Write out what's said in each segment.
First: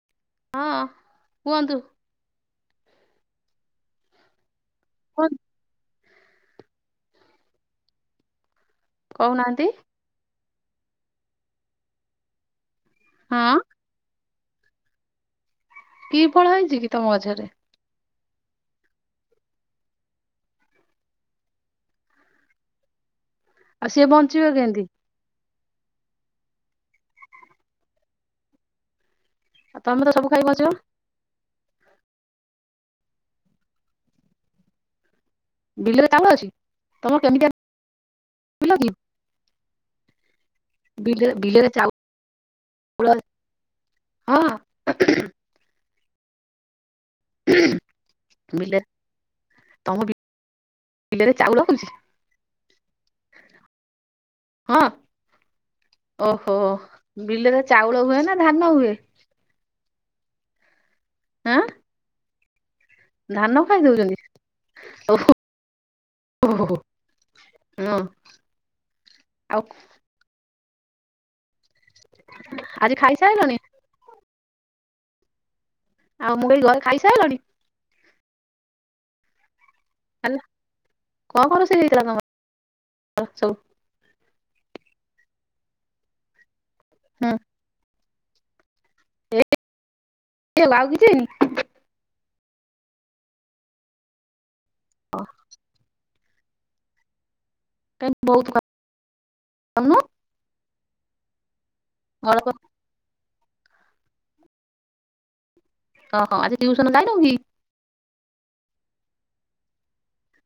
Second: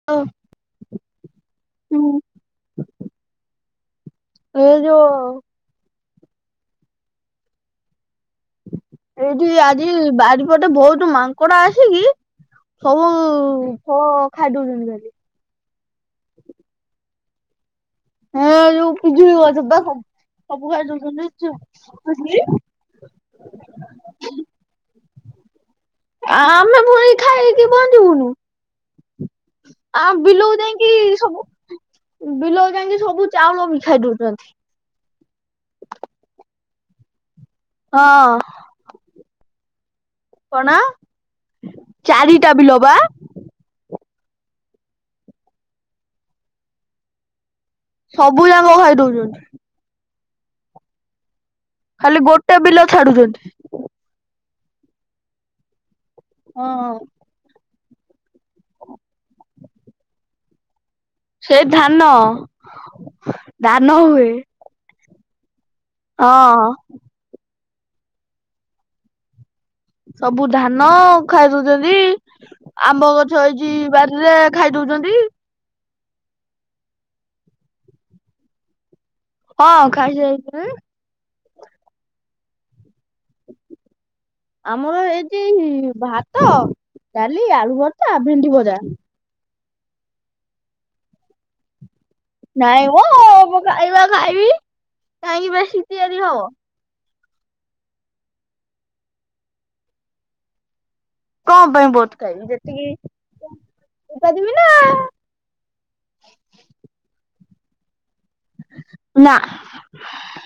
[unintelligible] ହଁ, କୁହନ୍ତୁ? ହୁଁ ଏ ଯୋ ଏଇଠି କହୁନାହାନ୍ତି। ଆଜି ବାରିପଟେ ବହୁତ ମାଙ୍କଡ ଆସିକିି ସବୁ ହଁ। ଫଳ ଖାଇଦଉଛନ୍ତି ଖାଲି। କି ଫଳ ହେଇଚିକି ତମ ଗଛରେ? ହଁ, ଏ ଯୋଉ ପିଜୁଳି ଗଛ ତ। ସବୁ ଖାଇଦଉଛନ୍ତି [unintelligible] ଆଉ ସିଏ ବଞ୍ଚିବ କେମିତି? ଆ ଆମେ ଫୁଣୀ ଖାଇକି ବଞ୍ଚିବୁନୁ। ଆଉ ଆ ତମେ ତ ସବୁ ଖାଇ ବିଲକୁ ବଞ୍ଚିବ ଯାଇକି ସବୁ ବିଲକୁ ଯାଇଁକି ସବୁ ଚାଉଳ ବି ଖାଇ ଦଉଚନ୍ତି। ବିଲ ଚାଉଳ ଅଛି, ତମର କେମିତି ହଁ। ପିଲ କି [unintelligible] କଣ? ବିଲ ବିଲରେ ଚାରିଟା ବିଲ ବା। ଚାଉଳ ହଁ ସବୁ ଯାକ ବିଲ ଖାଇ ଦଉଛନ୍ତି ତମ ବିଲରେ ଚାଉ ଲାଗୁଛି [unintelligible] ଖାଲି ଗୋଟେ ବିଲ ଛାଡୁଛନ୍ତି। ହଁ, ଓହୋ। ହଁ ବିଲରେ ଚାଉଳ ହୁଏ, ନା ଧାନ ହୁଏ? ସେ ଆଁ ଧାନ ଧାନ ଖାଇଦଉଛନ୍ତି? ଓହୋ ହଁ ଆଉ [unintelligible] ସବୁ ଧାନ ଖାଇଦଉଛନ୍ତି। ଆଜି ଆମ୍ବ ଗଛ ଖାଇସାରିଲଣି ହେଇଚି ବାରିରେ ଖାଇ ଦଉଚନ୍ତି। ଆଉ [inaudible] [inaudible] [inaudible] ହଁ, ହେଲା ଖାଇସାଇଲିଣି। [inaudible] [inaudible] [inaudible] [inaudible] [inaudible] ଆମର ହେଇଚି ଭାତ, ଡାଲି, ଆଳୁ ଭର୍ତା, ଭେଣ୍ଡି ଭଜା। ଏତିକି ହେଲା, ଆଉ କିଛି ହେଇନି? ନାଇଁ ମ, ମୁଁ ଖାଇବା ଖାଇବି କାହିଁକି ବେଶୀ ତିଆରି ହବ? [inaudible] କଁ ପାଇଁ ବହୁତ୍ ଅଳପ ଖାଇବି, ଯେତିକି--କରିପାରିବିନା ଆଉ। ହଁ, ହଁ ଆଜି ଟିଉସନ ଯାଇନୁକି? ନା,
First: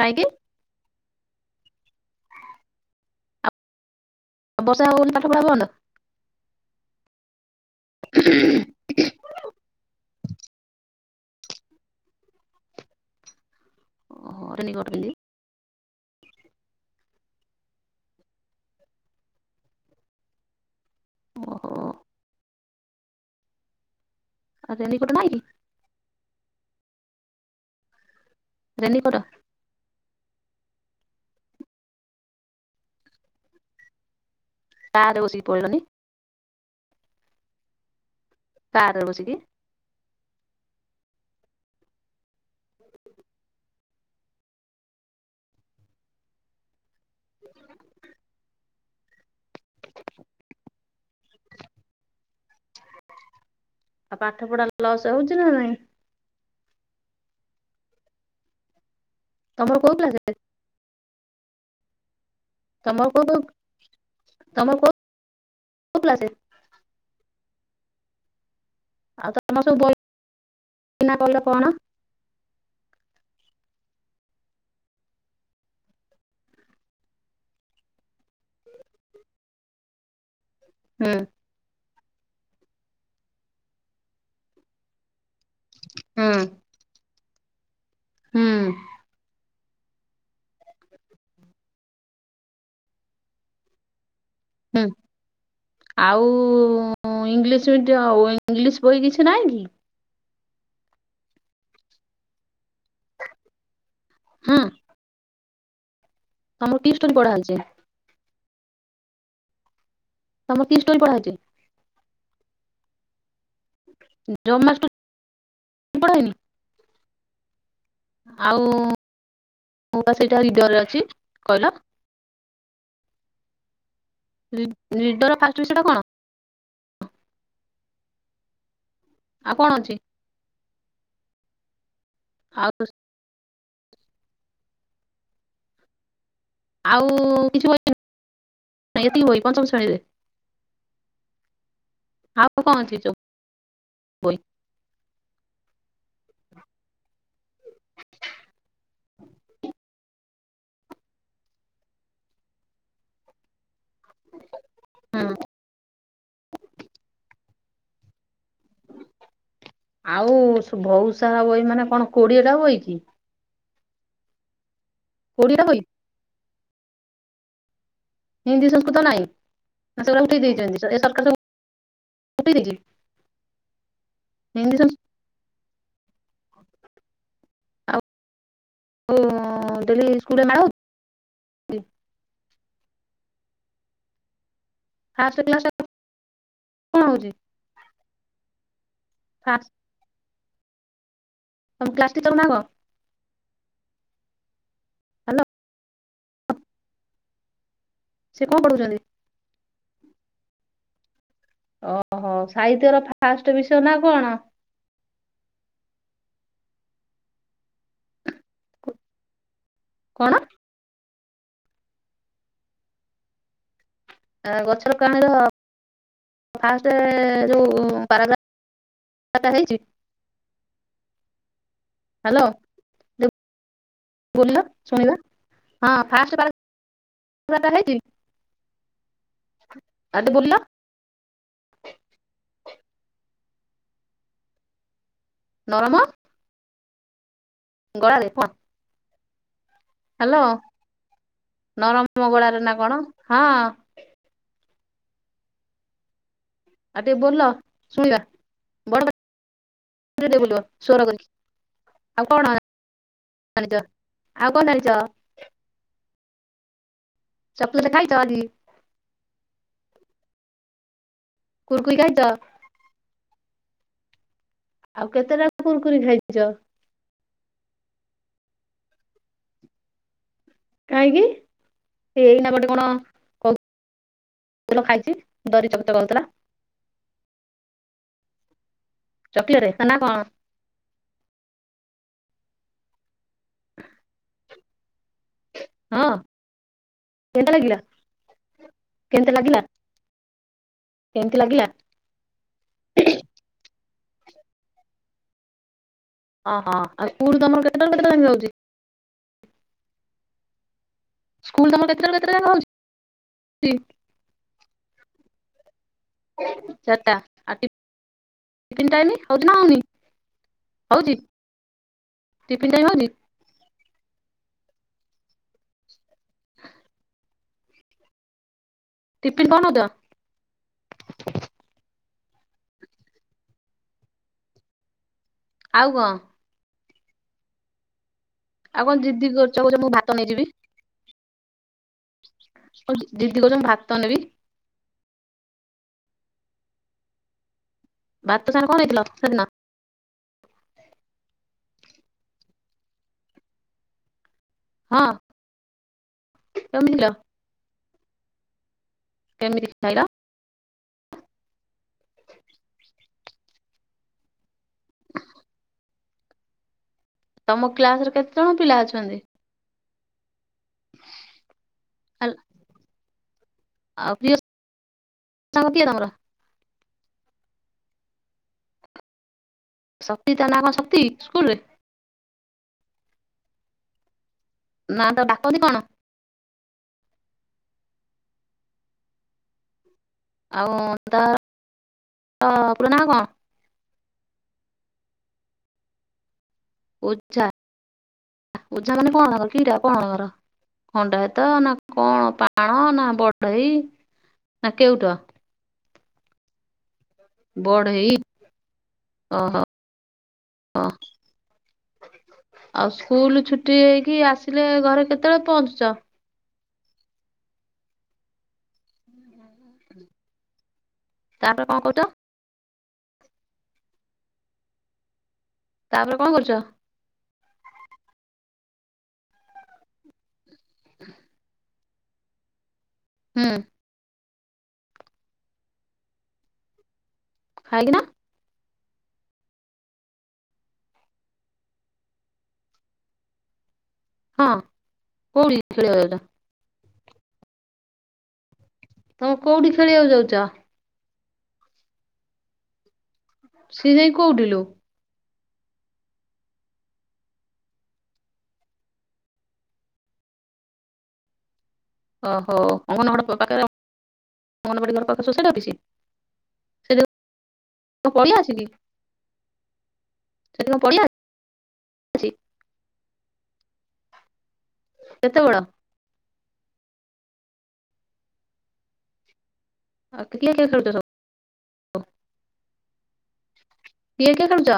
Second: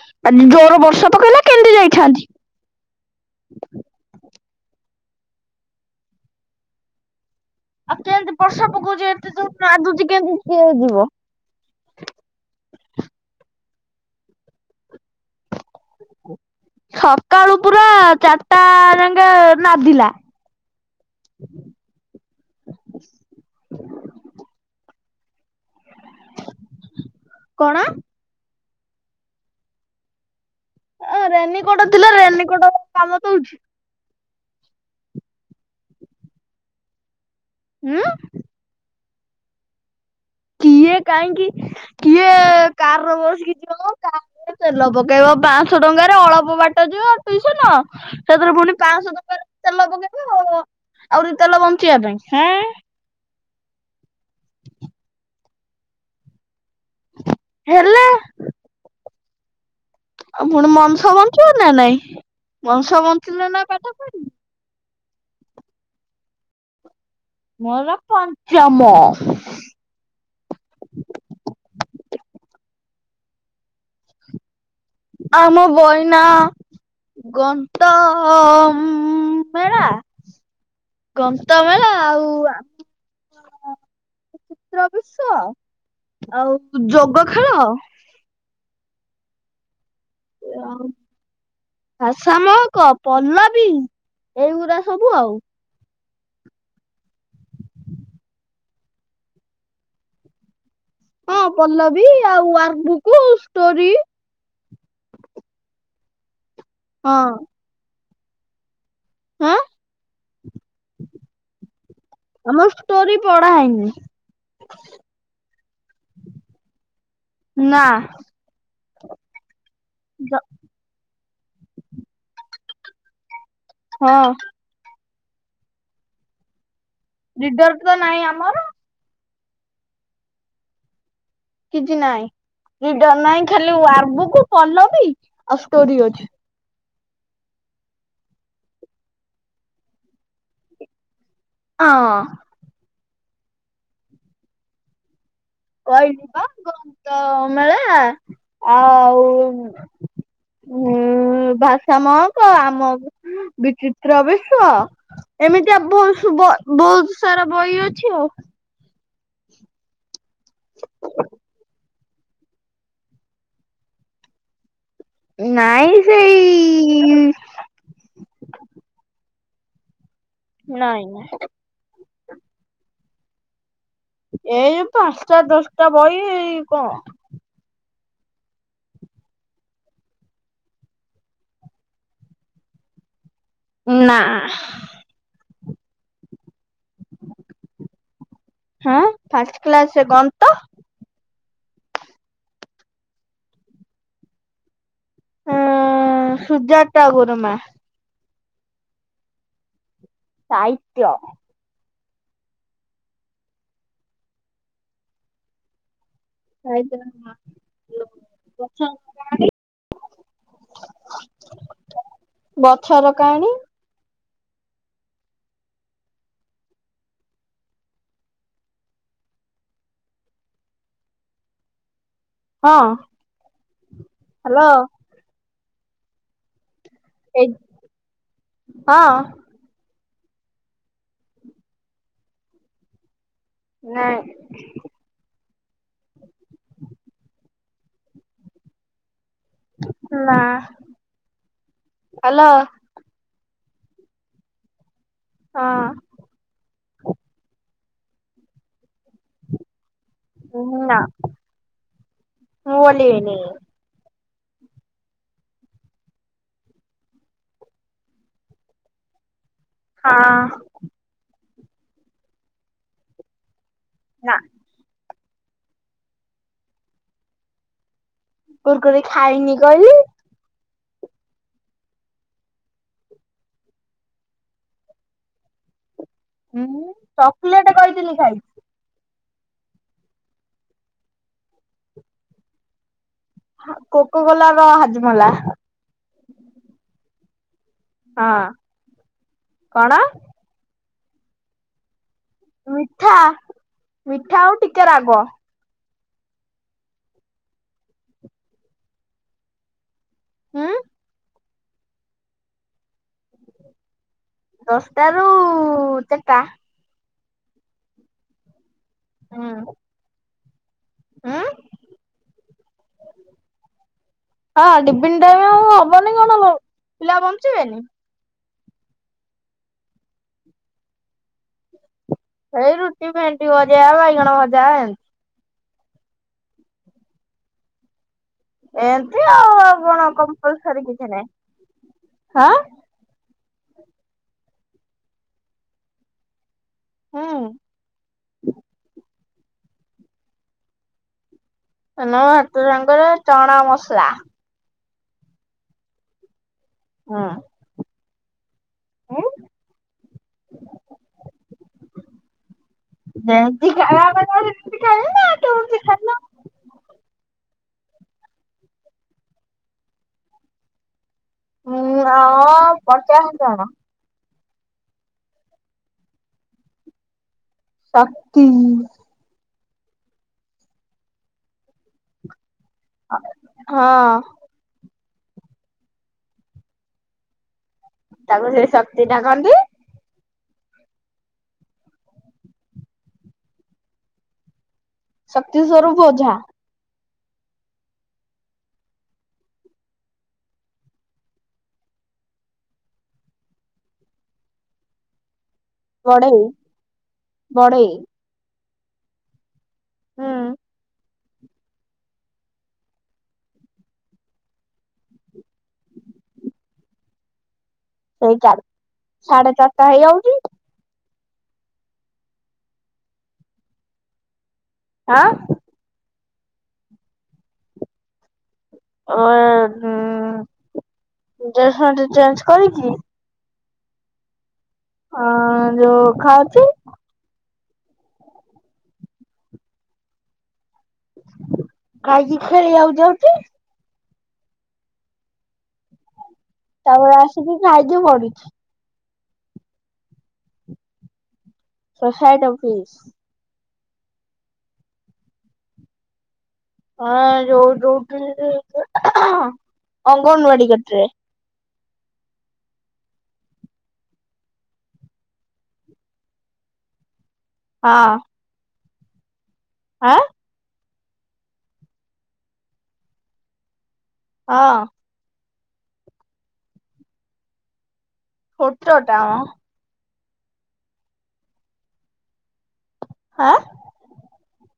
କାହିଁକି ଆଜି ଜୋରୋ ବର୍ଷା ପକେଇଲା କେନ୍ତି ଯାଇଥାନ୍ତି? ବର୍ଷା ହବ ବୋଲି, ପାଠ ପଢା ବନ୍ଦ? ଆଉ କେନ୍ତି ବର୍ଷା ପକୋଉଚି ଏତେ ଜୋର୍ ନାଦୁଛି କେମିତି କିଏ ଯିବ? ଓହୋ, ରେନିକୋଟ ପିନ୍ଧିକି। ସକାଳୁ ପୁରା ଚାର୍ଟା ଯାଂକେ ନାଦିଲା। ଓହୋ। ଆଁ ରେନିକୋଟ ନାହିଁ କି? କଣ? ରେନିକୋଟ? ଆ ରେନି କୋଟୋ ଥିଲେ, ରେନି କୋଟୋ କାମ ଦଉଚି? କାର ରେ ବସିକି ପଳେଇଲନି? ଉଁ କାର ରେ ବସିକି କିଏ କାହିଁକି, କିଏ କାରରେ ବସିକିି ଯିବ ମଁ? କାର୍ ର ତେଲ ପକେଇବ ପାଁଶହ ଟଙ୍କାରେ ଅଳପ ବାଟ୍ ବାଟ ଯିବ ଟୁଇସନ ସେଥିରେ ପୁଣି ପାଶହ ଟଙ୍କାରେ ତେଲ ପକେଇବ, ଆହୁରି ତେଲ ବଞ୍ଚିବ ପାଇଁଁ। ହେଁ। ଆଉ ପାଠ ପଢା ଲସ୍ ହୋଉଚି ନା ନାଇଁ? ହେଲା ତମର [inaudible] ଆଉ ଫୁଣି ମଂସ ବଞ୍ଚିବ ନା ନାଇଁ। ମଣିଷ ବଞ୍ଚିଲେ ନା ପାଠ ପଢିବୁ [unintelligible] ମୋରୋ ପଞ୍ଚମ। [unintelligible] ଆମ ବଇନା ଗନ୍ତ ଉ-ଉମ୍-ଉମ୍ ମେଳା। ହୁଁ ଗନ୍ତ ମେଳା ଆଉ ଆ ତ୍ରବିଶ ହୁଁ ଆଉ ଯୋଗୋ ଖେଳ। ହୁଁ। ୟାଉ ଭାଷା ମହକ, ପଲ୍ଲବୀ। ହୁଁ ଏଇଗୁରା ସବୁ ଆଉ। ଆଉ ଇଂଲିଶ୍ ମିଡ଼ିୱ, ଇଂଲିଶ୍ ବହି କିଛି ନାହିଁ କି? ହଁ, ପଲ୍ଲବୀ ଆଉ ୱାର୍କ ବୁକ୍ ଷ୍ଟୋରି। ହଁ ତମକୁ କି ଷ୍ଟୋରି ହଁ ପଢ଼ା ହେଇଚି? ହଁ। ତମ କି ଷ୍ଟୋରି ପଢା ହେଇଚି? ଆମ ଷ୍ଟୋରି ପଢା ହେଇନି। ଜମା ଷ୍ଟୋରି ପଢା ହେଇନି ନା। ଆଉ ସେଇଟା ଜ- ଇତରରେ ଅଛି କଇଲ। ହଁ। ନି ନିଡର ଫାଷ୍ଟ ବିଷୟଟା କଣ? ନିଡରତ ନାହିଁ ଆମର। ଆଉ କଣ ଅଛି? କିଛି ନାଇଁ? ଆଉ ନିଡର ନାହିଁ? ଖାଲି ୱାର୍ଡବୁକ ପଲ୍ଲବି ଆଉ ଷ୍ଟୋରୀ ଅଛି। ଆଉ କିଛି ବହି ନାଇଁ ଏତିକି ବହି ପଞ୍ଚମ ଶ୍ରେଣୀରେ। ଅଁ ଆଉ କଁ ଅଛି ସବୁ କହିଲିବା ବିଜ୍ଞାନ ମେଳେ ଆଉ ଉଁ ଭାଷା ମହକ ଆମ ବିଚି ହୁଁ। ତ୍ରବିଶ୍ୱ ଏମିତିଆ ବହୁସୁବ ବହୁତ ସାରା ବହି ଅଛି ଆଉ। ଆଉ ଭଉତୁସାରା ବହିମାନେ କଣ କୋଡିଏଟା ବହିକି? କୋଡିଏଟା ବହି ନାଇଁ ସେଇ ହିନ୍ଦୀ ସଂସ୍କୃତ ନାଇଁ ସେଗୁରା ଉଠେଇ ଦେଇଚନ୍ତି ନାଇଁ ଏସରକାର ସବୁ ଉଠେଇ ଦେଇଚି। ଏଇ ପାଞ୍ଚଟା ଦଶଟା ବହି କଣ? ଉଁ ଡେଲି ସ୍କୁଲରେ ମାଡହଉଚି। ହୁଁ ନା ଫାଷ୍ଟ କ୍ଲାସଟା କଣ ହଉଛି? ହେଁ ଫାଷ୍ଟ କ୍ଲାସ ଗଣିତ। ତମ କ୍ଲାସ ଟିଚର ନା କଣ? ହ୍ୟାଲୋ ହଁ ସୁଜାତା ଗୁରୁମା। ସେ କଁ ପଢଉଚନ୍ତି? ସାହିତ୍ୟ। ଓହୋ ସାହିତ୍ୟର ଫାଷ୍ଟ ବିଷୟ ନା କଣ? ସାହିତ୍ୟର [unintelligible] କଣ? ଗଛର କାଣୀ ଆ ଗଛର କାହାଣୀର ଫାଷ୍ଟେ ଯୋଉ ପାରାଗ୍ରାପଟା ହେଇଛି। ହାଲୋ। ହଁ, ବୋଲିଲ ହ୍ୟାଲୋ ଶୁଣିବା ହଁ ଫାଷ୍ଟ ଏ ପାରାଗ୍ରା [unintelligible] ହେଇଛି ହଁ ଆଉଟେ ବୁଲ ନାଇଁ। ନରମ ଗଳାରେ ପ ନା ହାଲୋ ନରମ ହ୍ୟାଲୋ ଗଳାରେନା କଣ ହଁ? ହଁ। ଆ ଟିକେ ବୋଲ ଶଣିବା ବଡ଼ [unintelligible] ବୋଲିବ ନା ସ୍ଵର କରିକି ଆଉ କଣ ମୁଁ ବୋଲିବିନି ଜାନିଚ? ଆଉ କଣ ଜାଣିଚ? ଚକିଲେଟ ଖାଇଚ ଆଜିି। ହଁ। କୁରକୁରି ଖାଇଚ। ନାଁ। ଆଉ କେତେଟା କୁୁରକୁରି ଖାଇଚ? କୁରକୁରି ଖାଇନି କହିଲି। କାହିଁକି ସେ ଏଇନା ଗଟେ କଣ କହୁ ଦେଲ ଖାଇଛି ଜରି ଚକଚକ ହଉଥିଲା। ଉଁ ଚକିଲେଟ କହିଥିଲି ଖାଇଚି। ଚକଲେଟ୍ସ ତା ନା କଣ? କୋକଗୋଲା ର ହଜମଲା। ହଁ କେତା ଲାଗିଲା। ହଁ କେମିତି ଲାଗିଲା କଣ? କେମିତି ଲାଗିଲା। ମିଠା ମିଠା ଆଉ ଟିକେ ରାଗ। ଓହଁ ଆଉ ସ୍କୁଲ ତମର କେତେଟାରୁ କେତେଟା ଯାଆଁକେ ରହୁଛି। ଉଁ ସ୍କୁଲ ତମର କେତେଟାରୁ କେତେଟା ଯାଆଁକେ ହଉଛି? ଦଶଟା ରୁ ଚାଟା ଆ ଟିଫନ୍ ଟାଇମ ହୁଁ ହଉଚିନା ହଉନି। ହଉଛି ହୁଁ ଟିଫନ୍ ଟାଇମ ହଉଛି। ହଁ ଟିଫନ୍ ଟାଇ ଆଉ ହବନି କଣ ପିଲା ବଞ୍ଚିବେନି। ଟିଫନ୍ କଣ ନଉଦ? ଏଇ ରୁଟି ମେଣ୍ଟି ବଜା ବାଇଗଣ ଭଜା ଏନ୍ତ। ଆଉ କଣ? ଆଉ କଣ ଏମତି ଜିଦି ଆଉ କରୁଛ ଆ କହୁଛ ମୁଁ କଣ ଭାତ ନେଇଯିବି। କପିଲସରୀ କିଛି ନାହିଁଁ ଆ। ଉ ଦିଦି କହୁଛନ୍ତି ଭାତ ନେବି। ହଁ। ଭାତ ସାଙ୍ଗରେ କଣ ହେଇଥିଲ ସେ ଦିନ? ସେଦିନ ଭାତ ସାଙ୍ଗର ଚଣା ମସଲା ହଁ [unintelligible] ଉଁ କେମିତି [unintelligible] ଇଲ? ଯେମିତି ଖାଇବା କଥା ସେମିତି ଖା ଖାଇଲ ତମ କ୍ଲାସରେ କେତେ ଜଣ ପିଲା ଅଛନ୍ତି? ମୁଁ ଆଓ ପଚାଶ ଜଣ। ଆଉ ପ୍ରିୟ [unintelligible] ତମର? ଶକ୍ତି ଶକ୍ତି ତା ନା କଣ ଶକ୍ତି ସ୍କୁଲ ରେ? ହଁ। ନା ତାକୁ ଡାକନ୍ତି କଣ? ତାକୁ ସେଇ ଶକ୍ତି ଡାକନ୍ତି। ଆଉ ତା ପୁରା ନା କଣ? ଶକ୍ତି ସ୍ୱରୂପ ଓଝା। ଓଝା ଓଝା ମାନେ କଣ କିଟା କଣ ତାଙ୍କର? ଖଣ୍ଡାୟତ ନା କଣ ପାଣ ନା ବଢେଇ ନା କେଉଟ? ବଢ଼େଇ ବଢ଼େଇ ଓହୋ ହୁଁ ଓ ଆଉ ସ୍କୁଲ ଛୁଟି ହେଇକି ଆସିଲେ ଘରେ କେତେବେଳେ ପହଞ୍ଚୁଛ? ସେଇ ଚା ସାଢେ ଚାରିଟା ହେଇଯାଉଛି। ତାପରେ କଣ କରୁଚ? ଆଁ ତାପରେ କଣ କରୁଛ? ଆ ଡ୍ରେସ ଚେଞ୍ଜ କରିକି ହୁଁ। ଅ ଯୋଉ ଖାଉଛି ଖାଇ କିିନା? ଖାଇକି ଖେଳିିବାକୁ ଯାଉଛି। ହଁ କଉଠିକି ଖେଳିବାକୁ ଯାଉଛ? ତାପରେ ଆସିକି ଖାଇକି ପଡୁଛି। ତମେ କୋଉଠି ଖେଳିବାକୁ ଯାଉଛ? Society office. ସେି ଯାଇ କୋଉଠିଲୁ? ହଁ ଯୋଉ ରୋଉଠୁ ଅଙ୍ଗନବାଡି କତିରେ ଓହୋ ଅଙ୍ଗନବାଡ ପାଖରେ ଅଙ୍ଗନବାଡିର ପାଖରେ ଶୋ ସୋସାଇଟି ଅଫିସ [unintelligible] ଆଁ? ସେଇଠି କଣ ପଡିଆ ଅ ହଁ। କେତେବଡ? ଛୋଟଟା ମ ଆ କିଏ କିଏ ଖେଳୁଚ ସବୁ? [unintelligible] କିଏ କିଏ ଖେଳୁଚ?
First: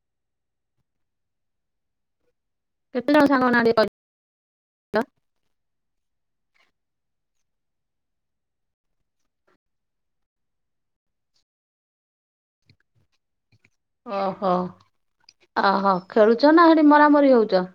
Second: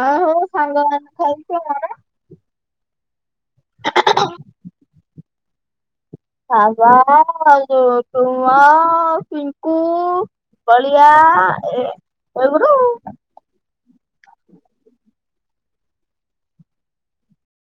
ଆ ହୋ ସାଙ୍ଗ ଖାଇ ଖୁଆ ସାଇଲଣି? କେତେ ଜଣ ସାଙ୍ଗ ମାନେ [unintelligible] ରାଜା [unintelligible] ଯ ଟୁମା ପିଙ୍କୁ ବଳିଆ ଏ ଏଗୁରୁ ଓ ହୋ ଅ ହୋ ଖେଳୁଛ ନା ହେଠି ମରାମରି ହଉଚ?